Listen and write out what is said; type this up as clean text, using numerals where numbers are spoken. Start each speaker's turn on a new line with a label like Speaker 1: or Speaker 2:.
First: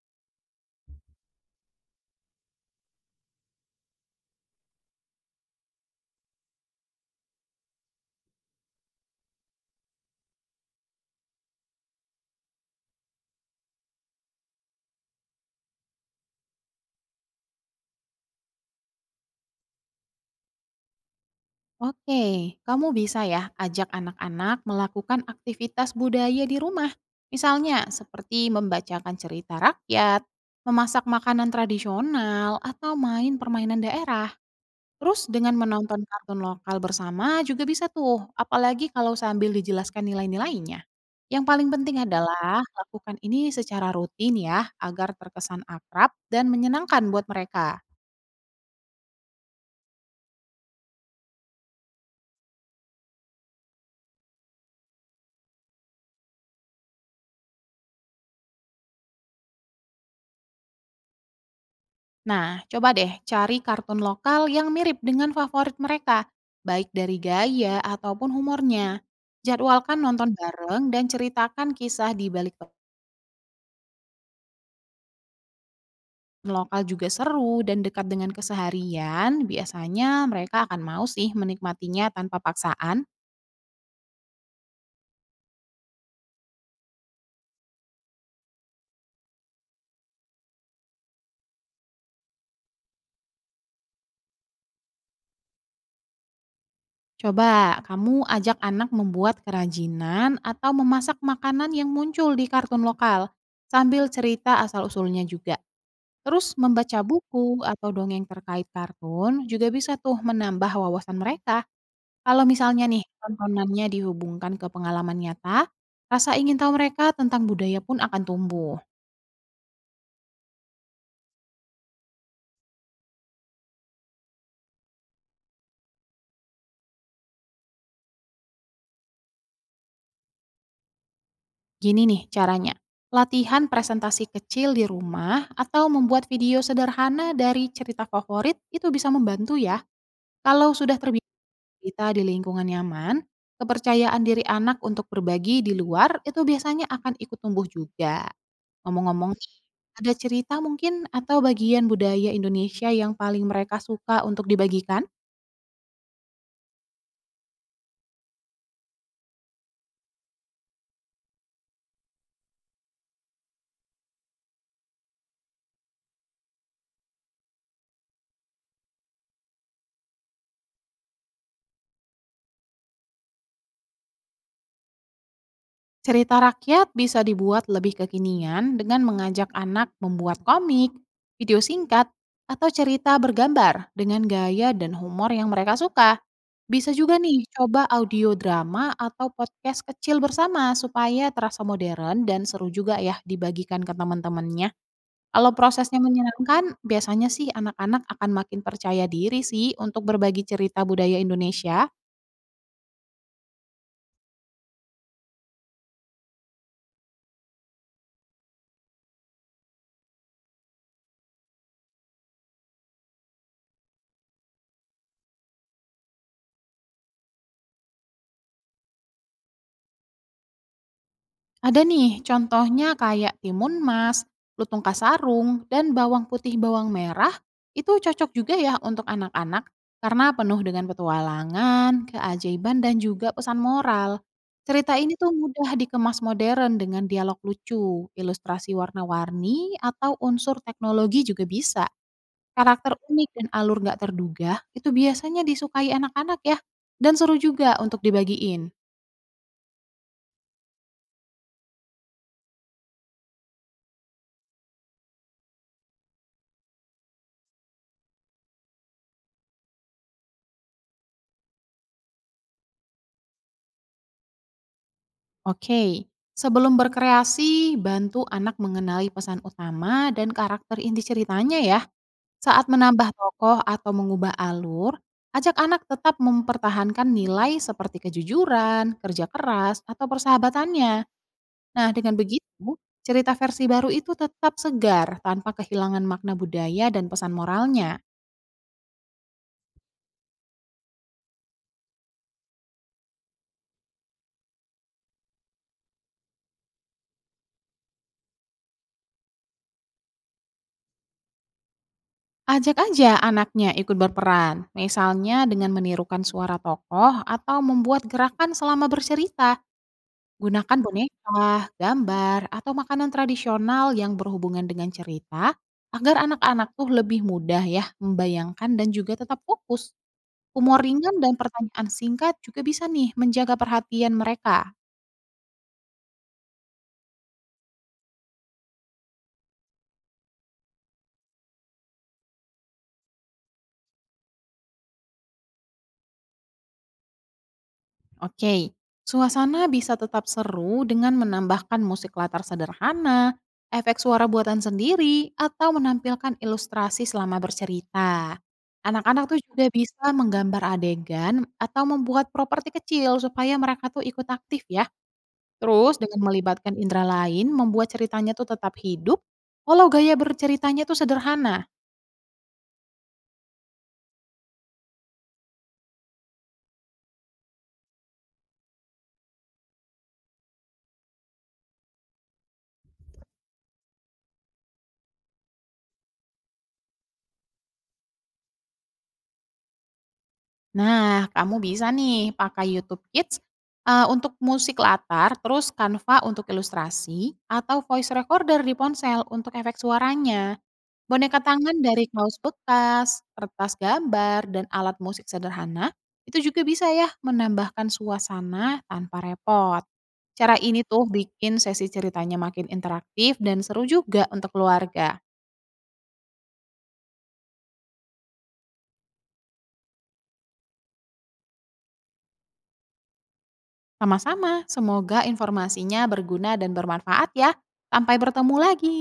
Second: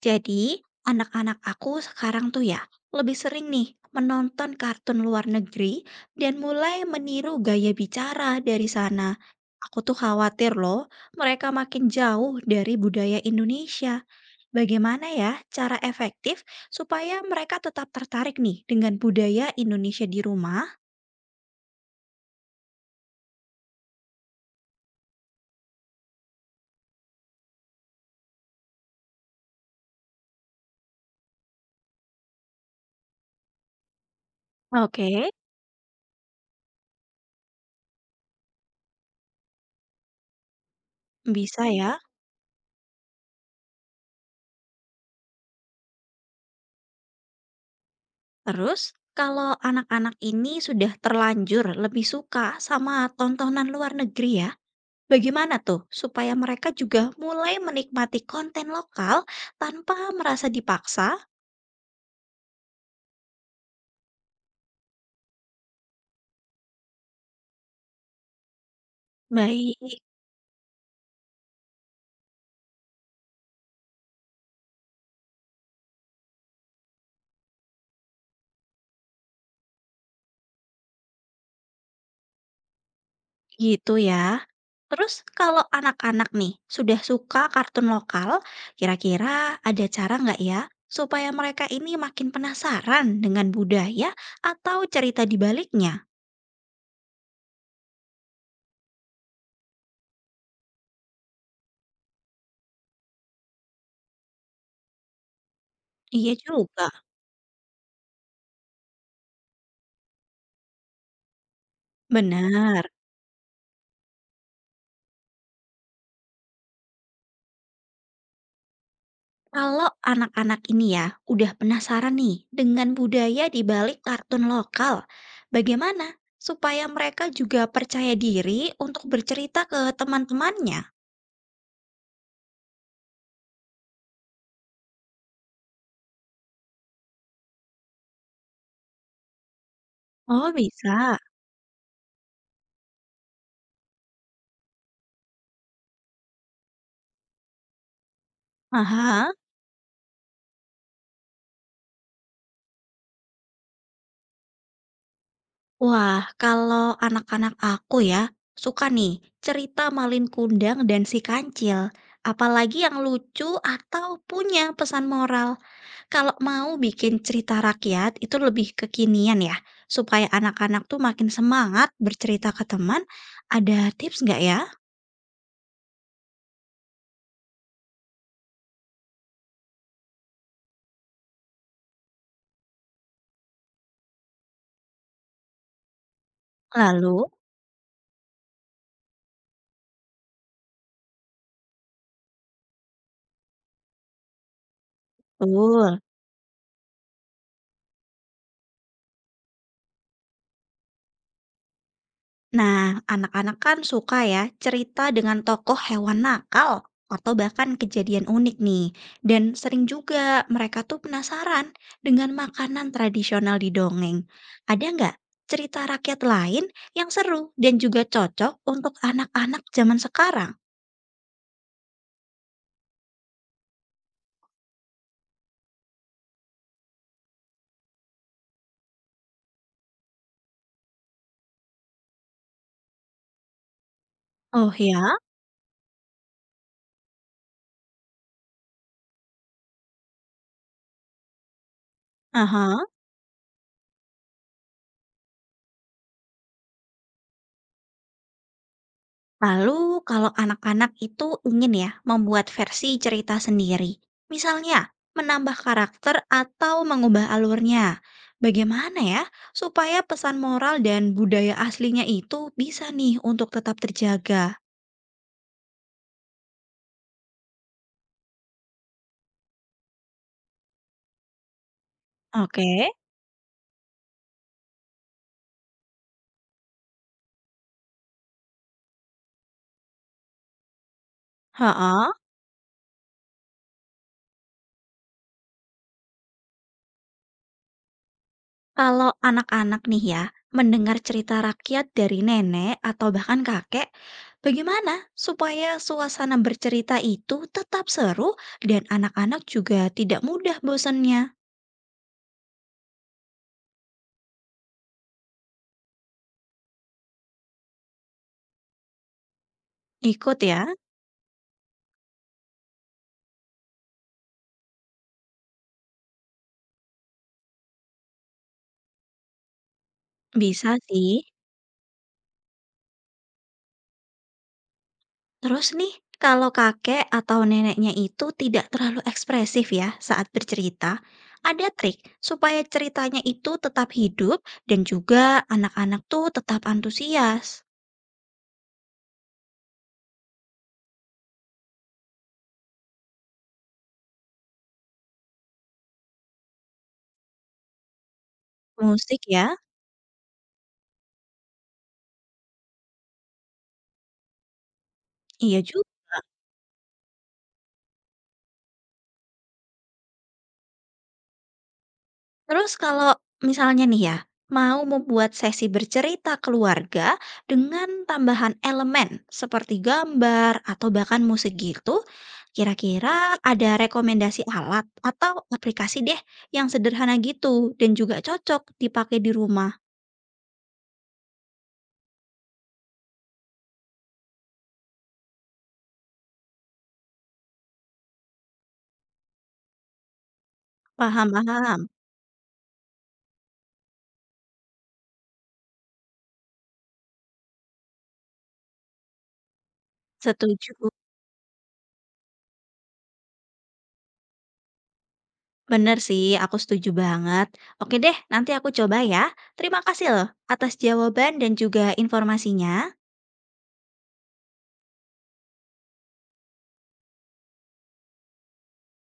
Speaker 1: Jadi, anak-anak aku sekarang tuh ya lebih sering nih menonton kartun luar negeri dan mulai meniru gaya bicara dari sana. Aku tuh khawatir loh, mereka makin jauh dari budaya Indonesia. Bagaimana ya cara efektif supaya mereka tetap tertarik nih dengan budaya Indonesia di rumah?
Speaker 2: Oke, kamu bisa ya ajak anak-anak melakukan aktivitas budaya di rumah. Misalnya seperti membacakan cerita rakyat, memasak makanan tradisional, atau main permainan daerah.
Speaker 1: Oke,
Speaker 2: Terus dengan menonton kartun lokal bersama juga bisa tuh, apalagi kalau sambil dijelaskan nilai-nilainya. Yang
Speaker 1: bisa
Speaker 2: paling
Speaker 1: ya.
Speaker 2: penting adalah lakukan ini secara rutin ya, agar terkesan akrab dan menyenangkan buat mereka.
Speaker 1: Terus, kalau anak-anak ini sudah terlanjur lebih suka sama tontonan luar negeri ya, bagaimana tuh supaya mereka juga mulai menikmati konten lokal tanpa merasa dipaksa?
Speaker 2: Nah, coba deh cari kartun lokal yang mirip dengan favorit mereka, baik dari gaya ataupun humornya.
Speaker 1: Baik,
Speaker 2: Jadwalkan nonton bareng dan ceritakan kisah di balik kartun lokal juga seru dan dekat dengan keseharian. Biasanya mereka akan mau sih menikmatinya tanpa paksaan.
Speaker 1: gitu ya. Terus kalau anak-anak nih sudah suka kartun lokal, kira-kira ada cara nggak ya supaya mereka ini makin penasaran dengan budaya atau cerita di baliknya?
Speaker 2: Coba kamu ajak anak membuat kerajinan atau memasak makanan yang muncul di kartun lokal sambil cerita asal-usulnya juga.
Speaker 1: Iya
Speaker 2: Terus
Speaker 1: juga,
Speaker 2: membaca buku atau dongeng terkait kartun juga bisa tuh menambah wawasan mereka. Kalau misalnya
Speaker 1: benar.
Speaker 2: nih, tontonannya dihubungkan ke pengalaman nyata, rasa ingin tahu mereka tentang budaya pun akan tumbuh.
Speaker 1: Kalau anak-anak ini ya udah penasaran nih dengan budaya di balik kartun lokal, bagaimana supaya mereka juga percaya diri untuk bercerita ke teman-temannya?
Speaker 2: Gini nih caranya, latihan presentasi kecil di rumah atau membuat video sederhana dari cerita favorit itu bisa membantu ya.
Speaker 1: Oh,
Speaker 2: Kalau sudah
Speaker 1: bisa.
Speaker 2: terbiasa kita di lingkungan nyaman, kepercayaan diri anak untuk berbagi di luar itu biasanya akan ikut tumbuh juga.
Speaker 1: Aha.
Speaker 2: Ngomong-ngomong, ada cerita mungkin atau bagian budaya Indonesia yang paling mereka suka untuk dibagikan?
Speaker 1: Wah, kalau anak-anak aku ya suka nih cerita Malin Kundang dan si Kancil, apalagi yang lucu atau punya pesan moral. Kalau mau bikin cerita rakyat itu lebih kekinian ya, supaya anak-anak tuh makin semangat bercerita ke teman, ada tips nggak ya?
Speaker 2: Cerita rakyat bisa dibuat lebih kekinian dengan mengajak anak membuat komik, video singkat, atau cerita bergambar dengan gaya dan humor yang mereka suka. Bisa juga
Speaker 1: Lalu,
Speaker 2: nih coba audio drama atau podcast kecil bersama supaya terasa modern dan seru juga ya dibagikan ke teman-temannya. Kalau
Speaker 1: betul.
Speaker 2: prosesnya menyenangkan, biasanya sih anak-anak akan makin percaya diri sih untuk berbagi cerita budaya Indonesia.
Speaker 1: Nah, anak-anak kan suka ya cerita dengan tokoh hewan nakal atau bahkan kejadian unik nih. Dan sering juga mereka tuh penasaran dengan makanan tradisional di dongeng. Ada nggak cerita rakyat lain yang seru dan juga cocok untuk anak-anak zaman sekarang?
Speaker 2: Ada nih, contohnya kayak timun mas, lutung kasarung, dan bawang putih bawang merah itu cocok juga ya untuk anak-anak karena penuh dengan petualangan, keajaiban, dan juga pesan moral.
Speaker 1: Oh
Speaker 2: Cerita ini
Speaker 1: ya?
Speaker 2: tuh mudah dikemas modern dengan dialog lucu, ilustrasi warna-warni, atau unsur teknologi juga bisa.
Speaker 1: Aha,
Speaker 2: Karakter unik dan alur nggak terduga itu biasanya disukai anak-anak ya, dan seru juga untuk dibagiin.
Speaker 1: lalu kalau anak-anak itu ingin ya membuat versi cerita sendiri, misalnya menambah karakter atau mengubah alurnya, bagaimana ya supaya pesan moral dan budaya aslinya itu bisa nih untuk tetap terjaga?
Speaker 2: Oke, sebelum berkreasi, bantu anak mengenali pesan utama dan karakter inti ceritanya ya.
Speaker 1: Oke.
Speaker 2: Saat menambah tokoh atau mengubah alur, ajak anak tetap mempertahankan nilai seperti kejujuran, kerja keras, atau persahabatannya. Nah,
Speaker 1: Heeh.
Speaker 2: dengan begitu, cerita versi baru itu tetap segar tanpa kehilangan makna budaya dan pesan moralnya.
Speaker 1: Kalau anak-anak nih ya, mendengar cerita rakyat dari nenek atau bahkan kakek, bagaimana supaya suasana bercerita itu tetap seru dan anak-anak juga tidak mudah bosannya?
Speaker 2: Ajak aja anaknya ikut berperan, misalnya dengan menirukan suara tokoh atau membuat gerakan selama bercerita.
Speaker 1: Ikut ya,
Speaker 2: Gunakan boneka, gambar, atau makanan tradisional yang berhubungan dengan cerita agar anak-anak tuh lebih mudah ya membayangkan dan juga tetap fokus.
Speaker 1: bisa
Speaker 2: Humor ringan
Speaker 1: sih.
Speaker 2: dan pertanyaan singkat juga bisa nih menjaga perhatian mereka.
Speaker 1: Terus nih, kalau kakek atau neneknya itu tidak terlalu ekspresif ya saat bercerita, ada trik supaya ceritanya itu tetap hidup dan juga anak-anak tuh tetap antusias.
Speaker 2: Oke, suasana bisa tetap seru dengan menambahkan musik latar sederhana, efek suara buatan sendiri, atau menampilkan ilustrasi selama bercerita.
Speaker 1: Musik
Speaker 2: Anak-anak tuh
Speaker 1: ya,
Speaker 2: juga bisa menggambar adegan atau membuat properti kecil supaya mereka tuh ikut aktif ya.
Speaker 1: iya juga.
Speaker 2: Terus dengan melibatkan indera lain membuat ceritanya tuh tetap hidup, walau gaya berceritanya tuh sederhana.
Speaker 1: Terus kalau misalnya nih ya, mau membuat sesi bercerita keluarga dengan tambahan elemen seperti gambar atau bahkan musik gitu, kira-kira ada rekomendasi alat atau aplikasi deh yang sederhana gitu dan juga cocok dipakai di rumah.
Speaker 2: Nah, kamu bisa nih pakai YouTube Kids untuk musik latar, terus Canva untuk ilustrasi, atau voice recorder di ponsel untuk efek suaranya.
Speaker 1: Paham,
Speaker 2: Boneka tangan
Speaker 1: paham.
Speaker 2: dari kaos bekas, kertas gambar, dan alat musik sederhana, itu juga bisa ya menambahkan suasana tanpa repot. Cara
Speaker 1: Setuju.
Speaker 2: ini tuh bikin sesi ceritanya makin interaktif dan seru juga untuk keluarga.
Speaker 1: Bener sih, aku setuju banget. Oke deh, nanti aku coba ya. Terima kasih loh atas jawaban dan juga informasinya.
Speaker 2: Sama-sama, semoga informasinya berguna dan bermanfaat ya. Sampai bertemu lagi.